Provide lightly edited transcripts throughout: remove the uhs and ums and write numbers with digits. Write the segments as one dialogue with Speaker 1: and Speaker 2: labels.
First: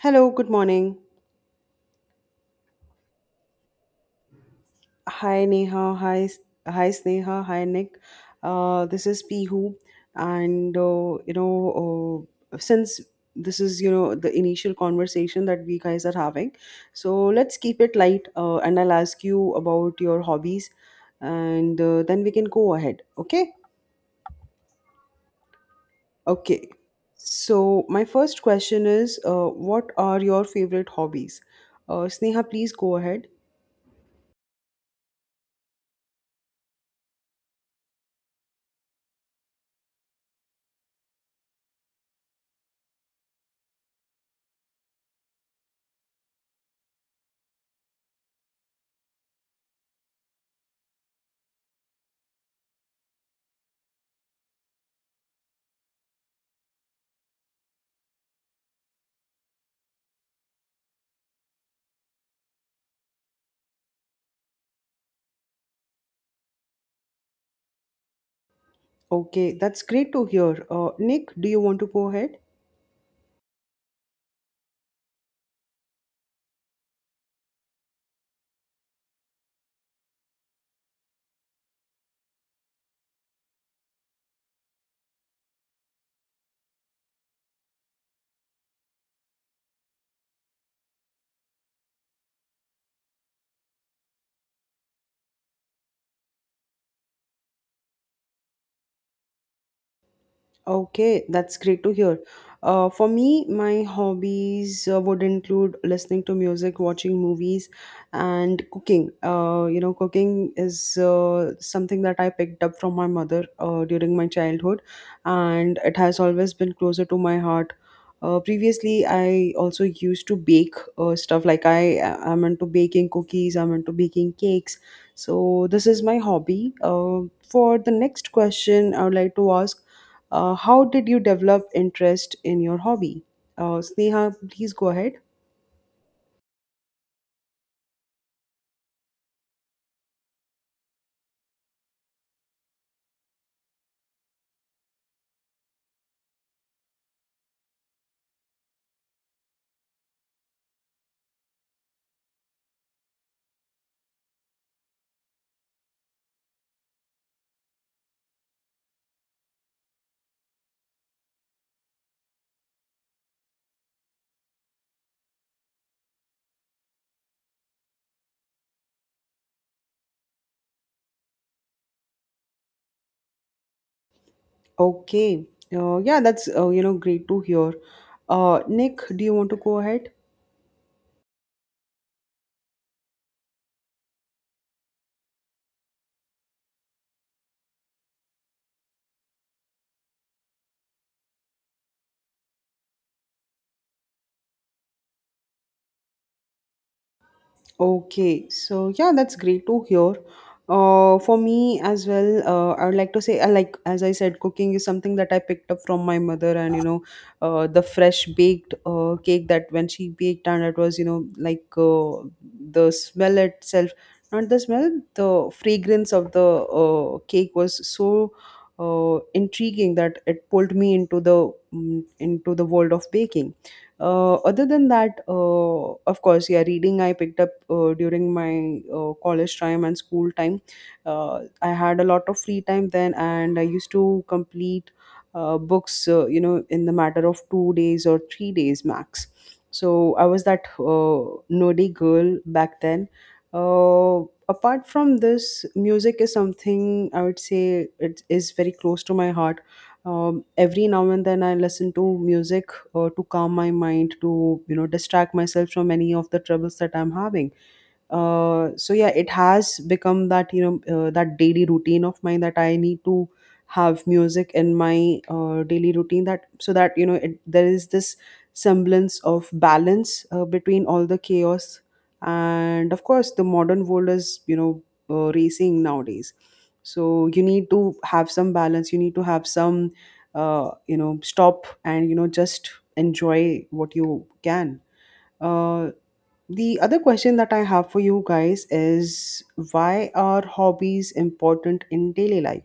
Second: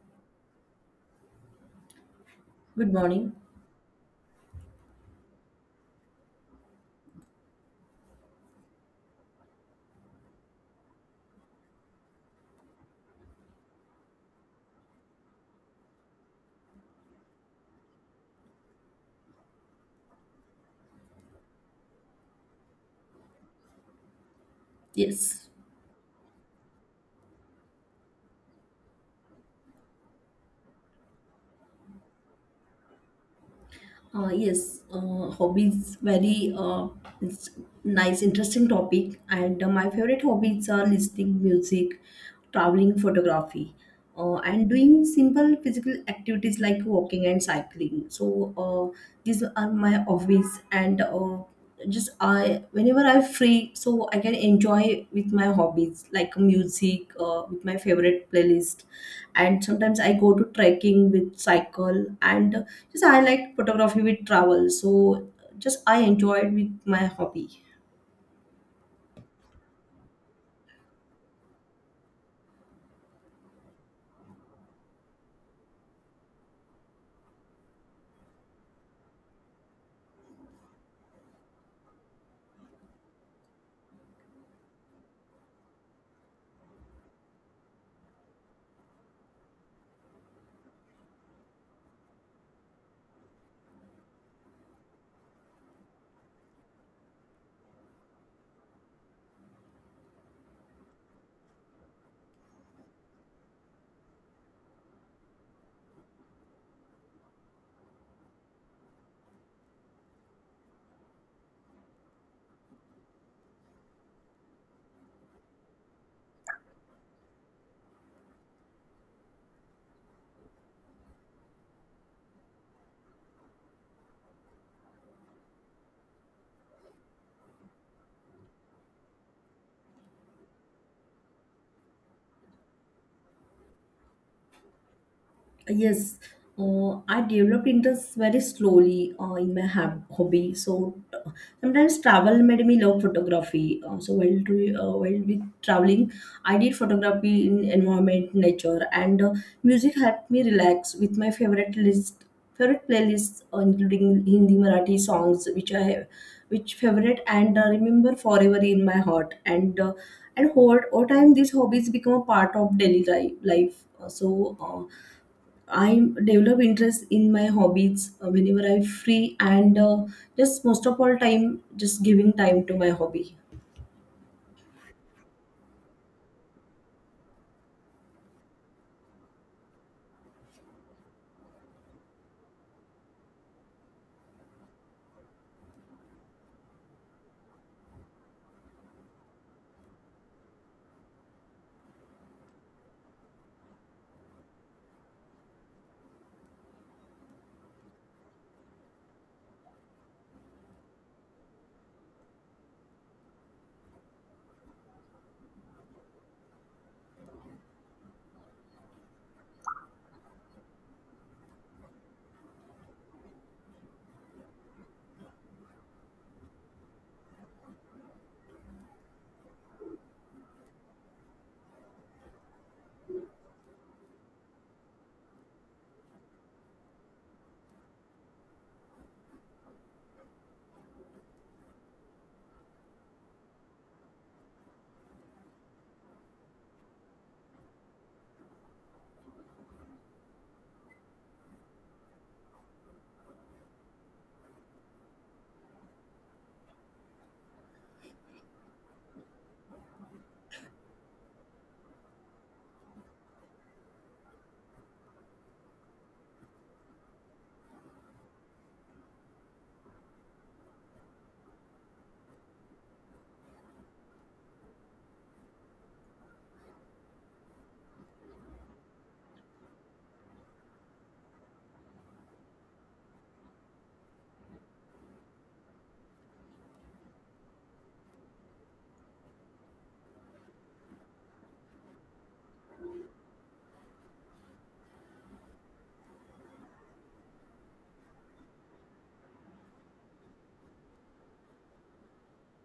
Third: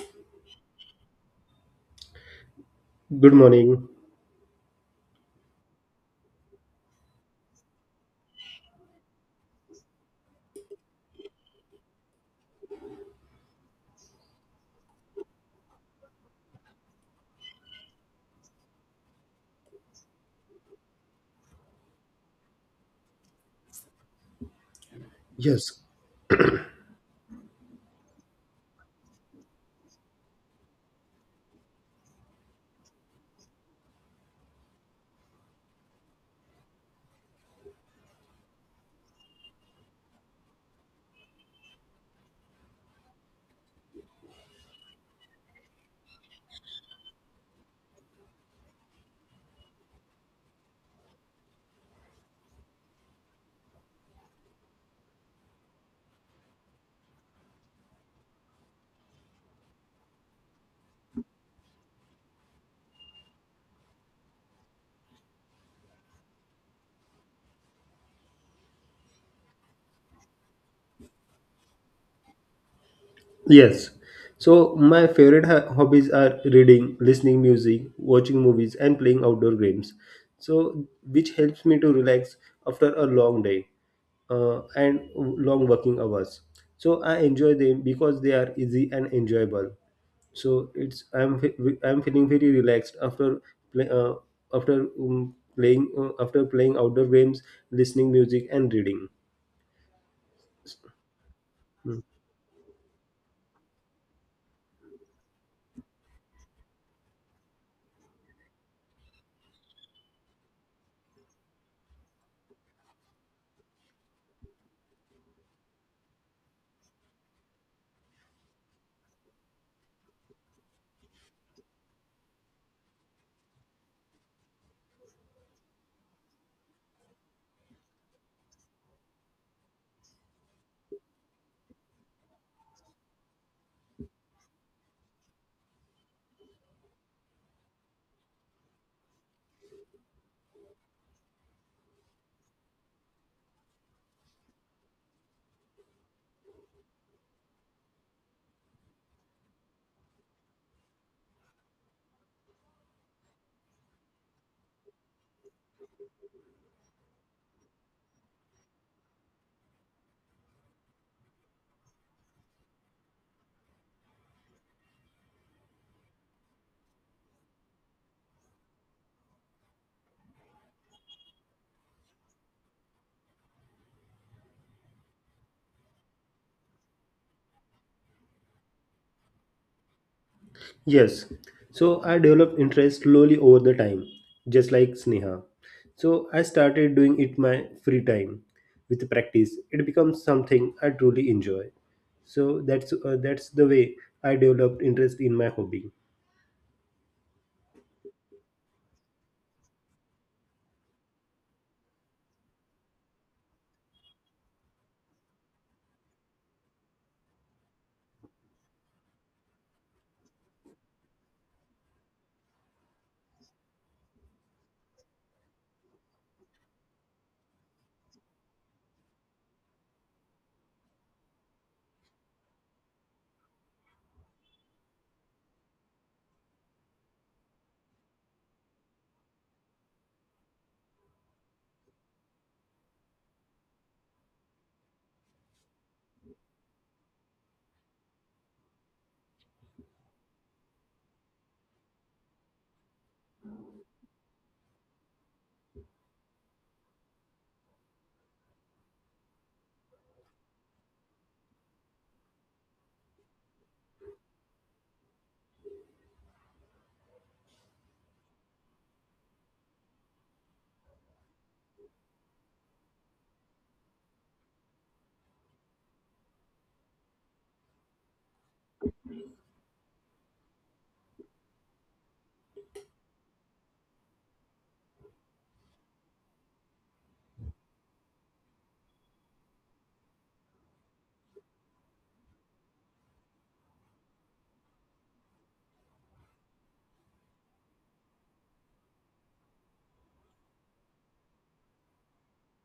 Speaker 1: Hello, good morning.
Speaker 2: Good
Speaker 3: Good
Speaker 2: morning.
Speaker 3: morning.
Speaker 1: Hi Neha, hi Sneha, hi Nick. This is Pihu, and since this is the initial conversation that we guys are having, so let's keep it light. And I'll ask you about your hobbies, and then we can go ahead. Okay?
Speaker 2: Yes,
Speaker 3: Yes,
Speaker 1: Okay. So my first question is, what are your favorite hobbies? Sneha, please go ahead.
Speaker 2: yes. Hobbies, very it's nice, interesting topic. And My favorite hobbies are listening music, traveling photography, and doing simple physical activities like walking and cycling. So uh, these are my hobbies, and just I whenever I'm free so I can enjoy with my hobbies like music, with my favorite playlist, and sometimes I go to trekking with cycle, and just I like photography with travel, so just I enjoyed with my hobby.
Speaker 1: Okay, that's great to hear. Nick, do you want to go ahead?
Speaker 3: yes. So my favorite hobbies are reading, listening music, watching movies, and playing outdoor games. So which helps me to relax after a long day and long working hours. So I enjoy them because they are easy and enjoyable. So it's I'm feeling very relaxed after play, after playing after playing outdoor games, listening music, and reading.
Speaker 1: Okay, that's great to hear. For me, my hobbies would include listening to music, watching movies, and cooking. Cooking is something that I picked up from my mother during my childhood, and it has always been closer to my heart. Previously, I also used to bake stuff like I am into baking cookies, I'm into baking cakes. So, this is my hobby. For the next question, I would like to ask how did you develop interest in your hobby? Sneha, please go ahead.
Speaker 2: Yes, I developed interest very slowly in my hobby. So sometimes travel made me love photography. So while while with traveling, I did photography in environment, nature, and music helped me relax with my favorite list, favorite playlists, including Hindi, Marathi songs, which I have, which favorite and remember forever in my heart. And hold over time, these hobbies become a part of daily life. I develop interest in my hobbies whenever I'm free and just most of all time just giving time to my hobby.
Speaker 1: Okay. Yeah, that's great to hear. Nick, do you want to go ahead?
Speaker 3: Yes. So I developed interest slowly over the time, just like Sneha. So I started doing it my free time. With practice, it becomes something I truly enjoy. So that's the way I developed interest in my hobby.
Speaker 1: Okay, so yeah, that's great to hear. For me as well, I would like to say, I like as I said, cooking is something that I picked up from my mother, and the fresh baked cake that when she baked, and it was the smell itself, not the smell, the fragrance of the cake was so intriguing that it pulled me into the into the world of baking. Uh, other than that, of course, yeah, reading I picked up during my college time and school time. I had a lot of free time then, and I used to complete books, in the matter of 2 days or 3 days max. So I was that nerdy girl back then. Uh, Apart from this, music is something I would say it is very close to my heart. Every now and then I listen to music to calm my mind to distract myself from any of the troubles that I'm having. So yeah, it has become that that daily routine of mine that I need to have music in my daily routine, that so that there is this semblance of balance between all the chaos. And of course, the modern world is racing nowadays, so you need to have some balance, you need to have some stop and just enjoy what you can. uh, the other question that I have for you guys is, why are hobbies important in daily life?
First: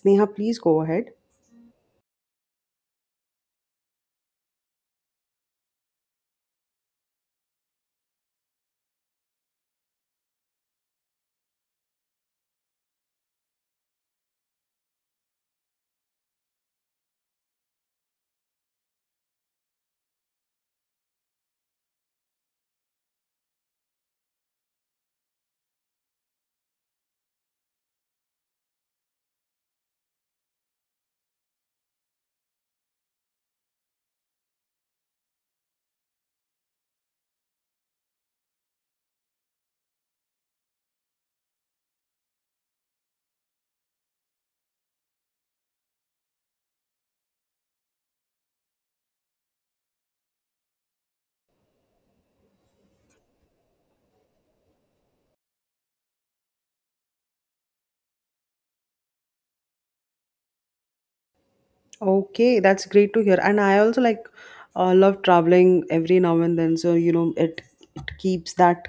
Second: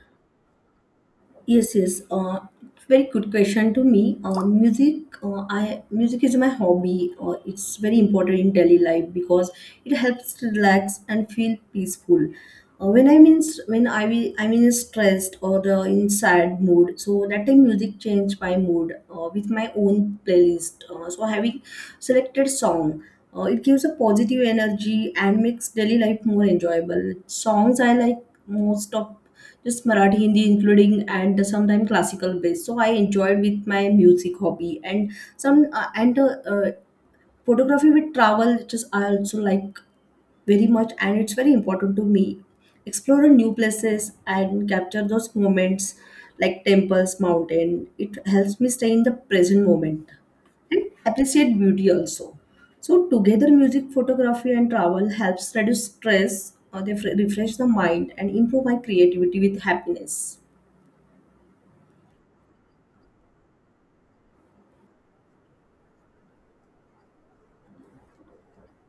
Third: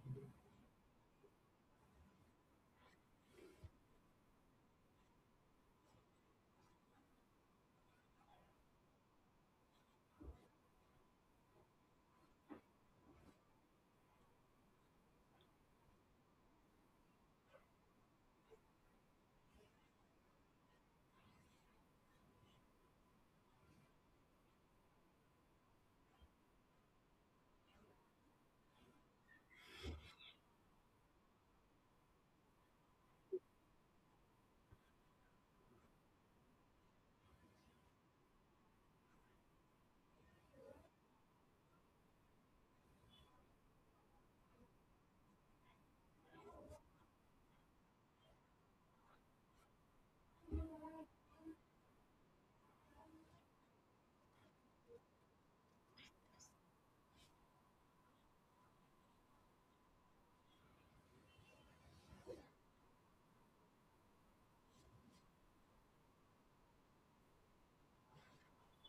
Speaker 1: Sneha, please go ahead.
Speaker 2: Yes, yes. Uh, Very good question to me. I music is my hobby. It's very important in daily life because it helps to relax and feel peaceful. Uh, when I'm in, when I I'm in a stressed or the in sad mood, so that time music change my mood, with my own playlist. So having selected song. It gives a positive energy and makes daily life more enjoyable. Songs I like most of just Marathi, Hindi, including and sometimes classical based. So I enjoyed with my music hobby and some and photography with travel, which is I also like very much, and it's very important to me explore new places and capture those moments like temples mountain. It helps me stay in the present moment and appreciate beauty also. So together music photography and travel helps reduce stress or they refresh the mind and improve my creativity with happiness.
Speaker 1: Okay, that's great to hear. And I also like love traveling every now and then. So, you know, it keeps that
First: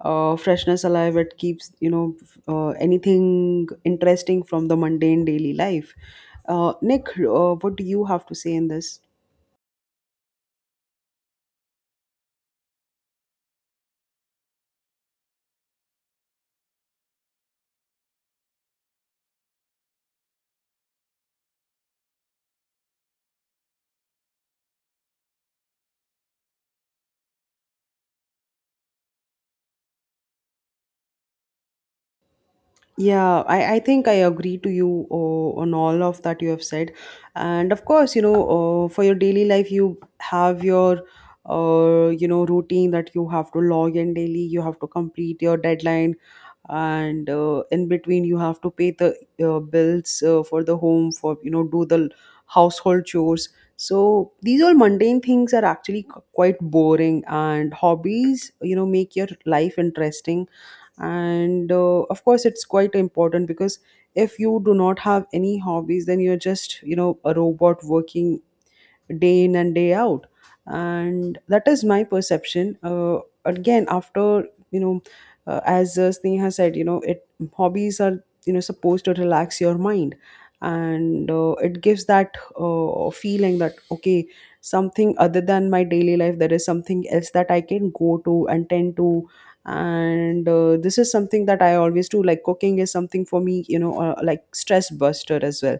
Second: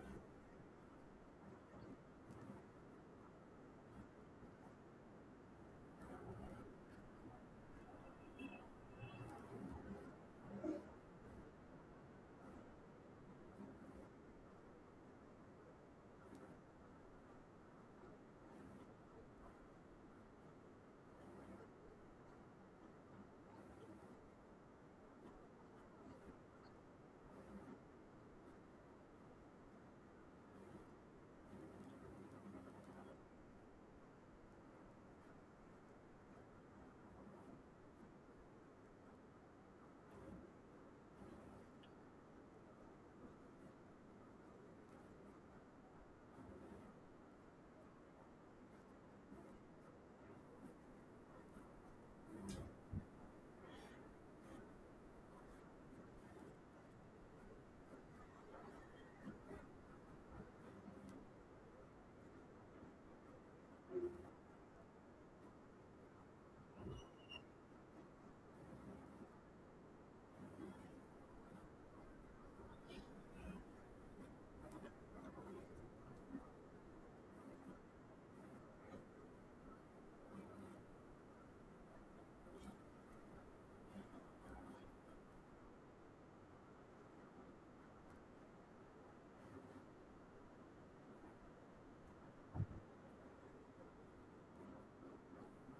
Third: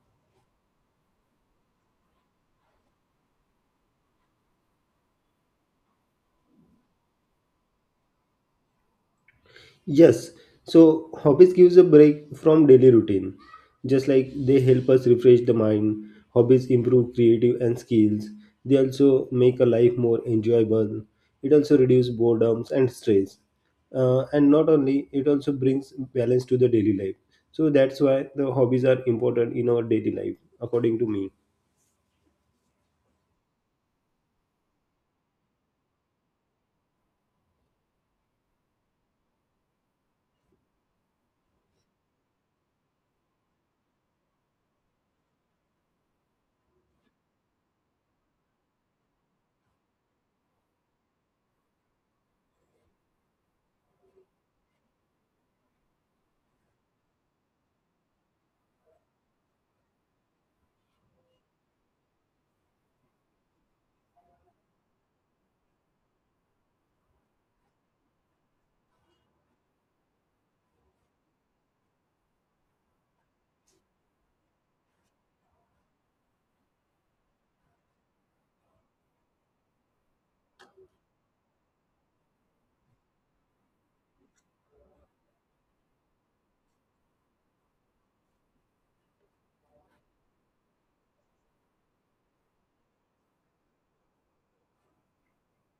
Speaker 1: freshness alive. It keeps, you know, anything interesting from the mundane daily life. Nick, what do you have to say in this?
Speaker 3: Yes, so hobbies gives a break from daily routine. Just like they help us refresh the mind, hobbies improve creative and skills. They also make a life more enjoyable. It also reduce boredoms and stress. And not only, it also brings balance to the daily life. So that's why the hobbies are important in our daily life, according to me.
Speaker 1: Yeah, I think I agree to you on all of that you have said. And of course, you know, for your daily life, you have your, routine that you have to log in daily, you have to complete your deadline, and in between you have to pay the bills for the home, for do the household chores. So these all mundane things are actually quite boring, and hobbies, make your life interesting. And of course it's quite important because if you do not have any hobbies, then you're just a robot working day in and day out. And that is my perception. Again, after you know as Sneha said, you know it hobbies are supposed to relax your mind. And it gives that feeling that, okay, something other than my daily life, there is something else that I can go to and tend to. And this is something that I always do, like cooking is something for me, like stress buster as well.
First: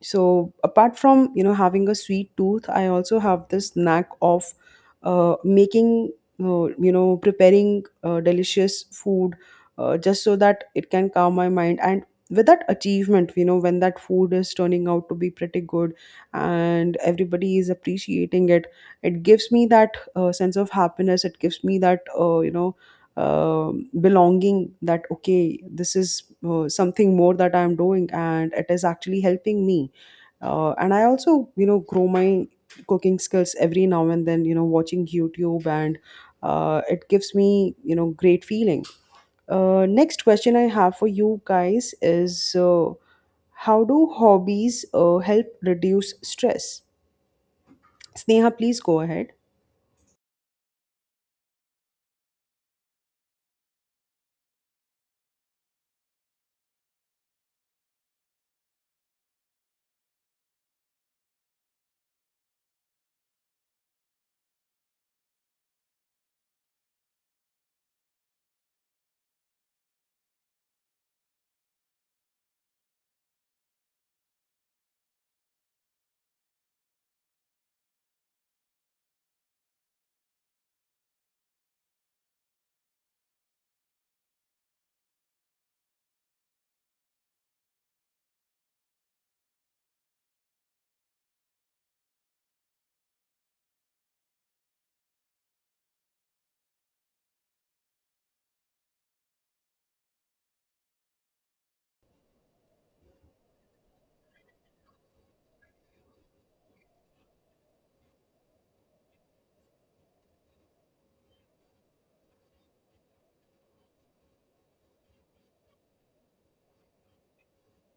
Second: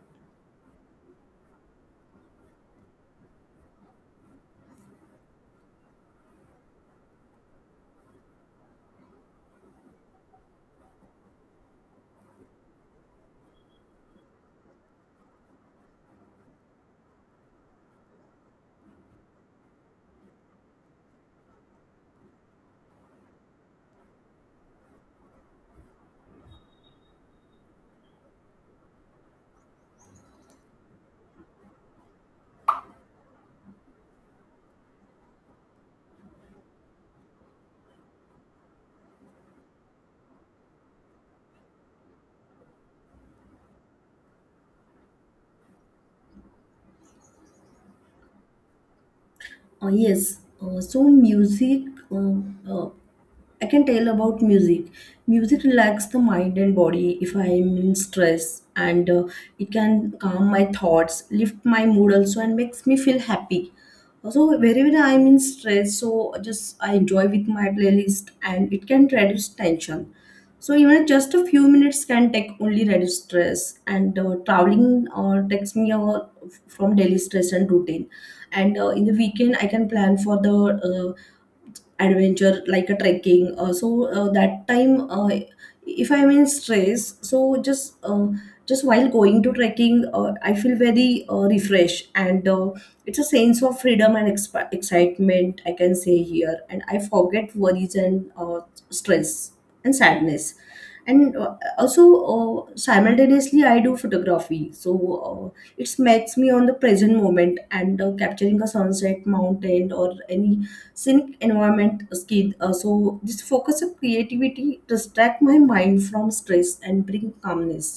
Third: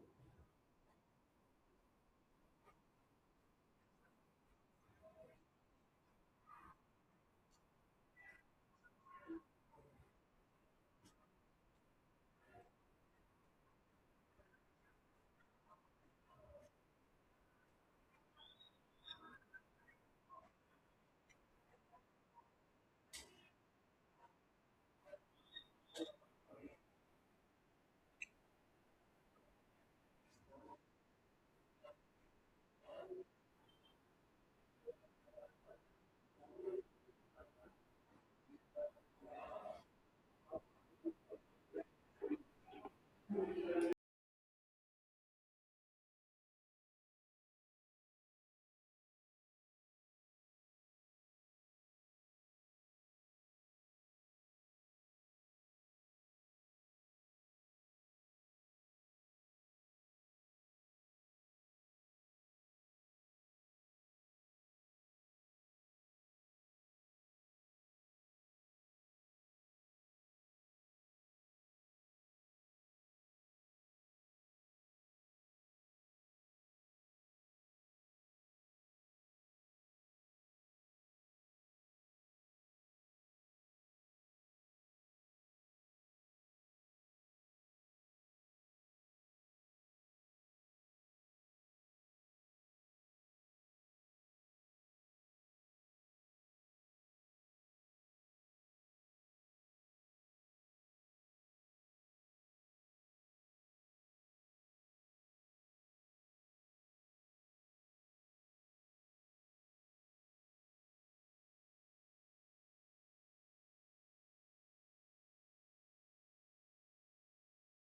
Speaker 1: So apart from having a sweet tooth, I also have this knack of making preparing delicious food, just so that it can calm my mind. And with that achievement, when that food is turning out to be pretty good and everybody is appreciating it, it gives me that sense of happiness. It gives me that belonging that, okay, this is something more that I'm doing, and it is actually helping me. And I also grow my cooking skills every now and then, watching YouTube. And it gives me great feeling. Next question I have for you guys is, how do hobbies help reduce stress? Sneha, please go ahead.
Speaker 2: Uh, yes, uh, so music, uh, uh, I can tell about music. Music relaxes the mind and body if I am in stress, and it can calm my thoughts, lift my mood also, and makes me feel happy. So wherever I'm in stress, so just I enjoy with my playlist, and it can reduce tension. So even just a few minutes can take only reduce stress, and traveling takes me from daily stress and routine. And in the weekend, I can plan for the adventure like a trekking. So that time, if I'm in stress, so just while going to trekking, I feel very refreshed, and it's a sense of freedom and excitement I can say here. And I forget worries and stress and sadness, and also simultaneously I do photography. So it makes me on the present moment, and capturing a sunset mountain or any scenic environment skid. So this focus of creativity distract my mind from stress and bring calmness.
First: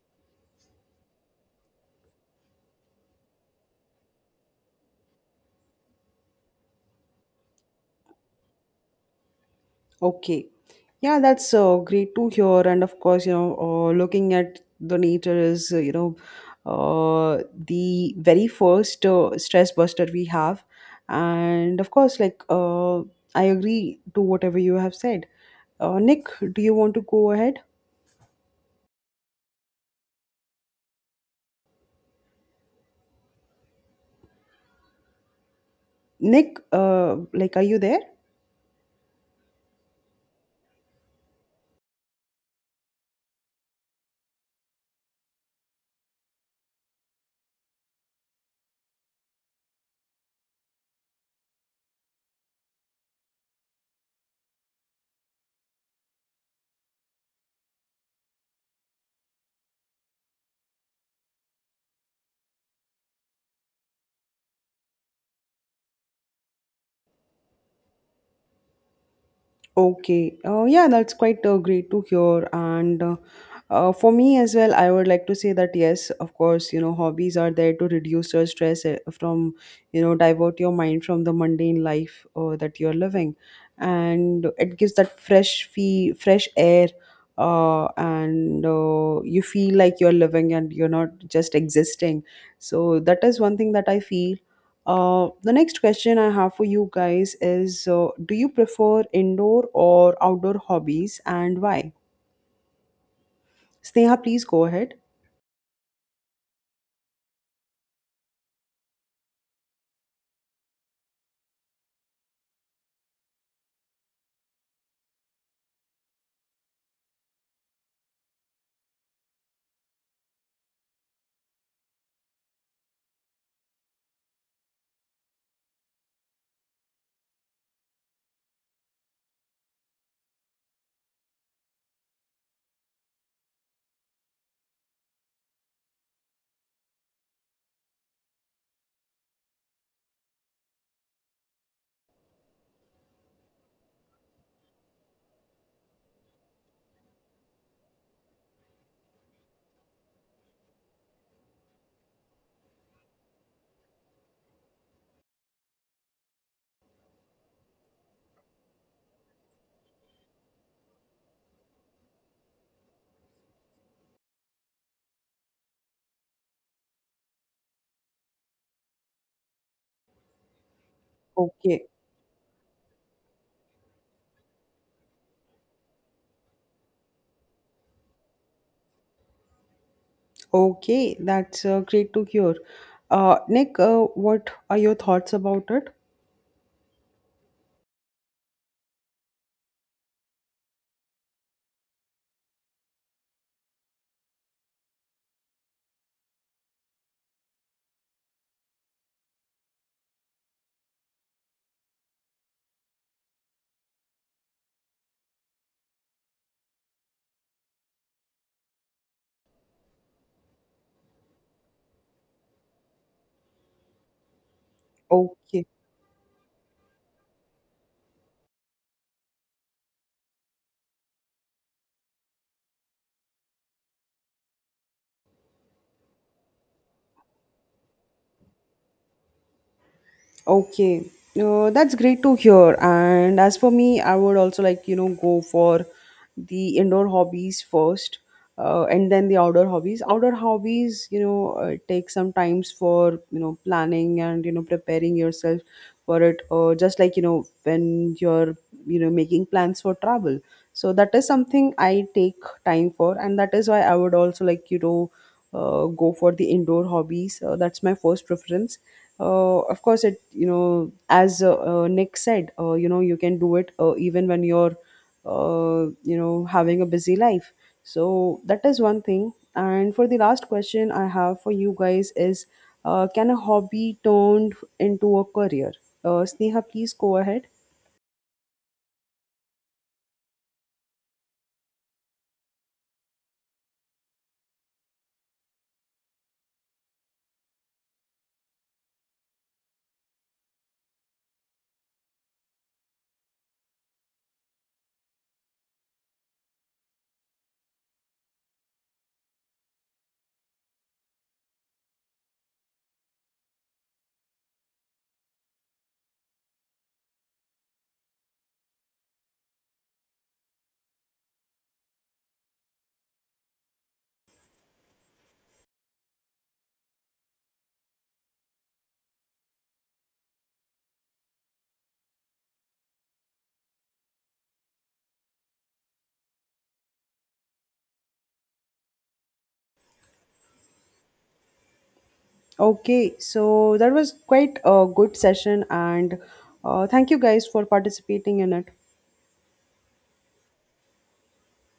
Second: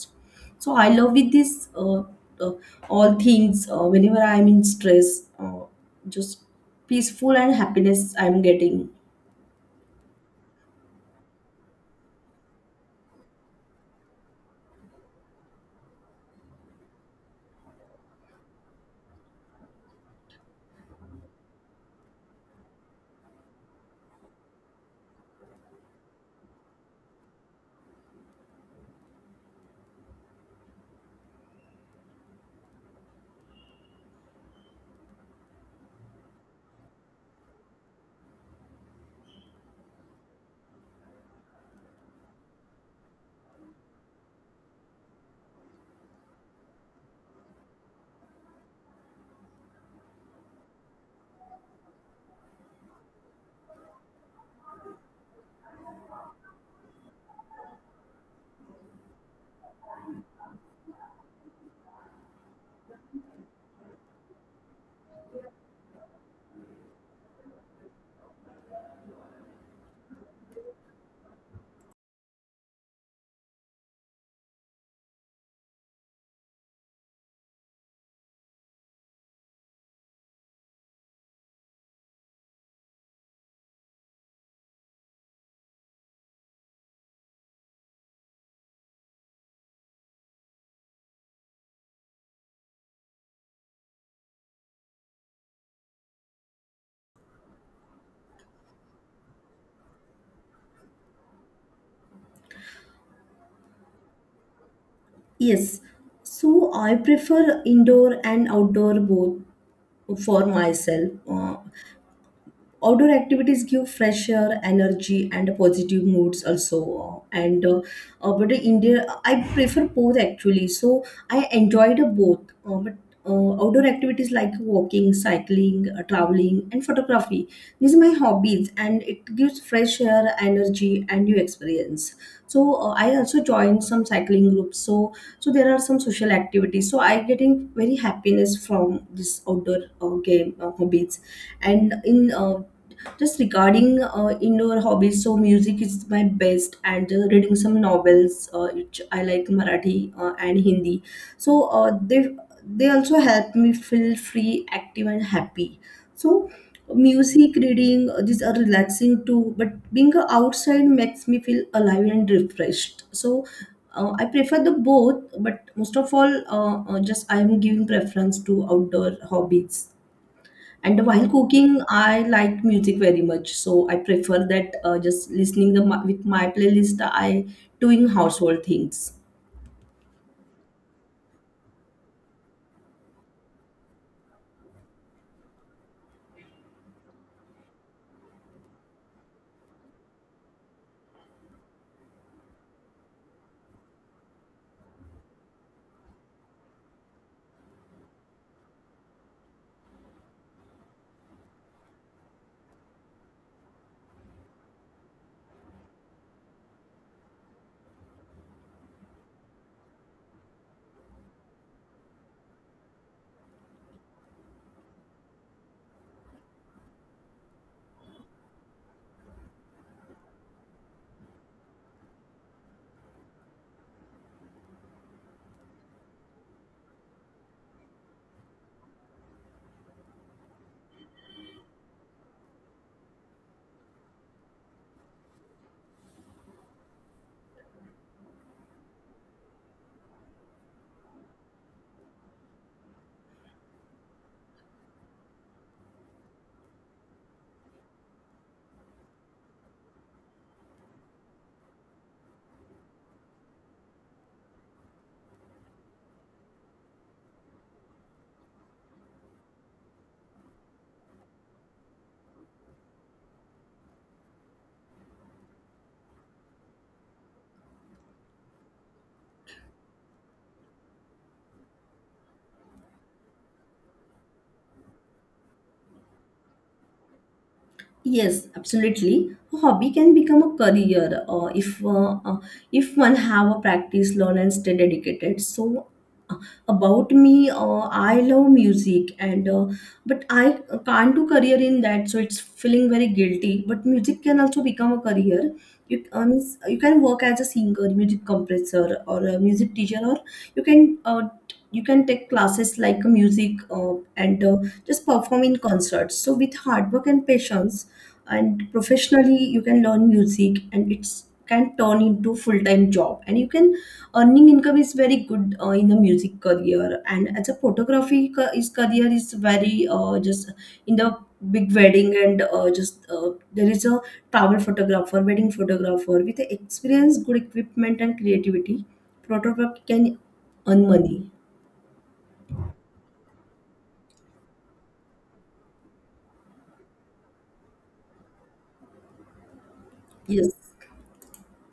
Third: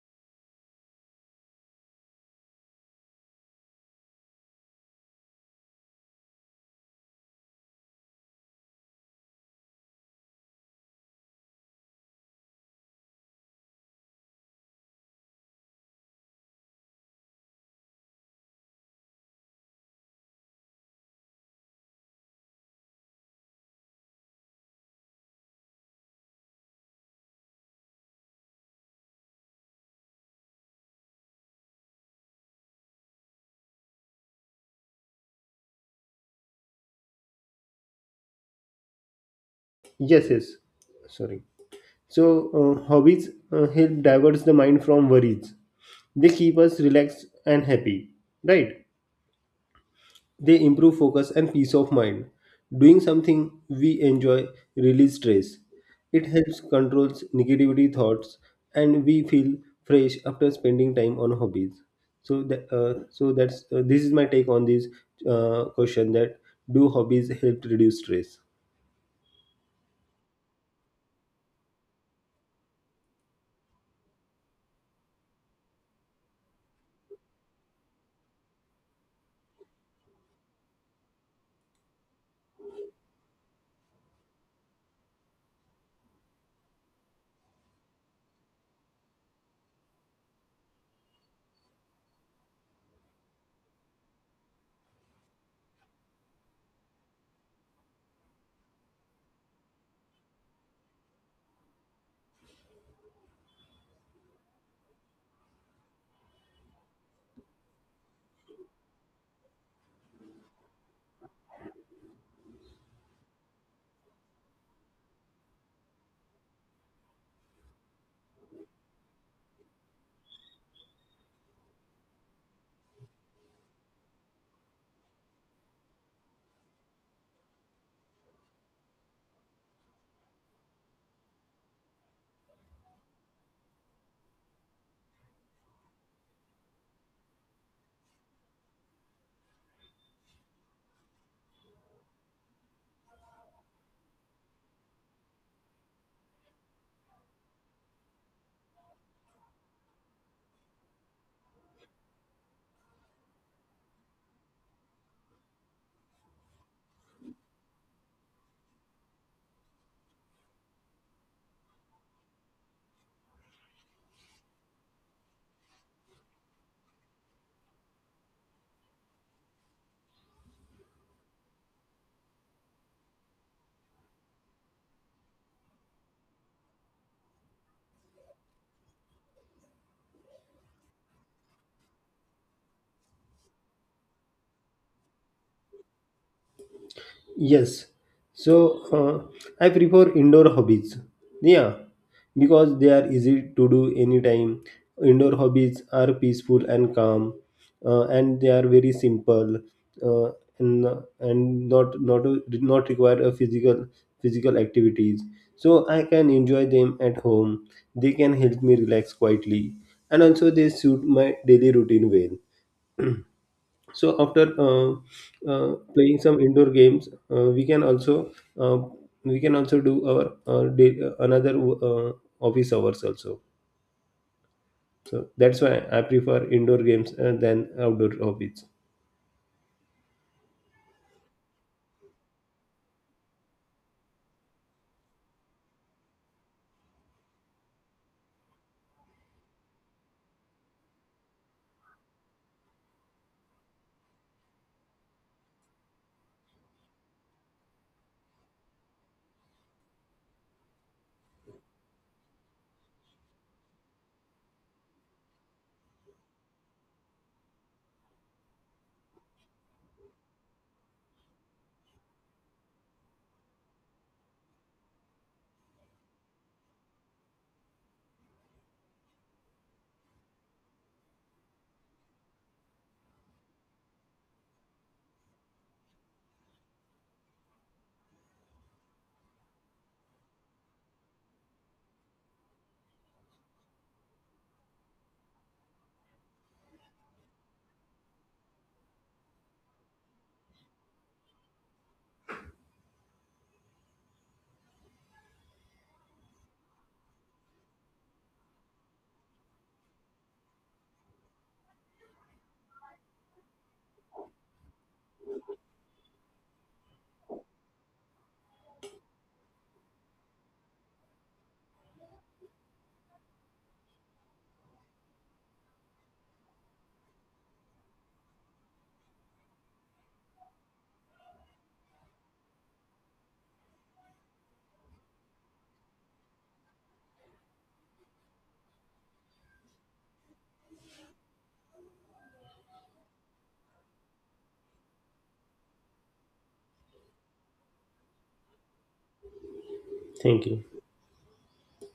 Speaker 2: So I love with this, uh, all things. Whenever I'm in stress, just peaceful and happiness I'm getting.
Speaker 1: Okay. Yeah, that's great to hear. And of course, you know, looking at the nature is, the very first stress buster we have. And of course, like, I agree to whatever you have said. Nick, do you want to go ahead? Nick, like, are you there?
Speaker 3: Yes, yes. Sorry. So hobbies help diverts the mind from worries. They keep us relaxed and happy, right? They improve focus and peace of mind. Doing something we enjoy release stress. It helps controls negativity thoughts, and we feel fresh after spending time on hobbies. So that, so that's this is my take on this question that do hobbies help reduce stress?
Speaker 1: Okay. Yeah, that's quite great to hear. And for me as well, I would like to say that yes, of course, you know, hobbies are there to reduce your stress from, you know, divert your mind from the mundane life that you're living. And it gives that fresh air, and you feel like you're living and you're not just existing. So that is one thing that I feel. The next question I have for you guys is, do you prefer indoor or outdoor hobbies and why? Sneha, please go ahead.
Speaker 2: Yes, so I prefer indoor and outdoor both for myself. Outdoor activities give fresh air energy and positive moods also, and but the india I prefer both actually, so I enjoyed both. But outdoor activities like walking cycling, traveling and photography, these are my hobbies, and it gives fresh air energy and new experience. So I also joined some cycling groups, so so there are some social activities, so I getting very happiness from this outdoor game hobbies. And in uh, just regarding indoor hobbies, so music is my best, and reading some novels, which I like Marathi and Hindi. So uh, they they also help me feel free, active, and happy. So music, reading, these are relaxing too. But being outside makes me feel alive and refreshed. I prefer the both, but most of all, just I am giving preference to outdoor hobbies. And while cooking
Speaker 1: Okay.
Speaker 2: I like music very much, so I prefer that. Just listening the, with my playlist I doing household things.
Speaker 1: Okay. That's great to hear. Nick, what are your thoughts about it?
Speaker 3: Yes. So I prefer indoor hobbies. Yeah, because they are easy to do anytime. Indoor hobbies are peaceful and calm, and they are very simple, uh, and, and not require a physical activities. So I can enjoy them at home. They can help me relax quietly, and also they suit my daily routine well, so after
Speaker 1: Okay.
Speaker 3: playing some indoor games, uh, we can also uh, we can also do our another office hours also. So that's why I prefer indoor games than outdoor hobbies.
Speaker 1: Okay, that's great to hear. And as for me, I would also like, you know, go for the indoor hobbies first, and then the outdoor hobbies. Outdoor hobbies, you know, take some times for, you know, planning and, you know, preparing yourself for it, or just like, you know, making plans for travel. So that is something I take time for, and that is why I would also like, go for the indoor hobbies. That's my first preference. Of course, it, you know as Nick said, you can do it even when you're having a busy life. So that is one thing. And for the last question I have for you guys is, can a hobby turned into a career? Sneha, please go ahead.
Speaker 2: Yes, absolutely. A hobby can become a career if one have a practice, learn, and stay dedicated. Uh, about me, I love music, and but I can't do career in that, so it's feeling very guilty. But music can also become a career. You means you can work as a singer, music compressor, or a music teacher, or you can uh, you can take classes like music, and just perform in concerts. So, with hard work and patience and professionally you can learn music, and it's can turn into full-time job, and you can earning income is very good in the music career. And as a photography is career is very just in the big wedding, and just there is a travel photographer wedding photographer with the experience good equipment and creativity, photographer can earn money.
Speaker 1: Okay, so that was quite a good session. And thank you guys for participating in it.
Speaker 3: Thank you.
Speaker 2: Yes.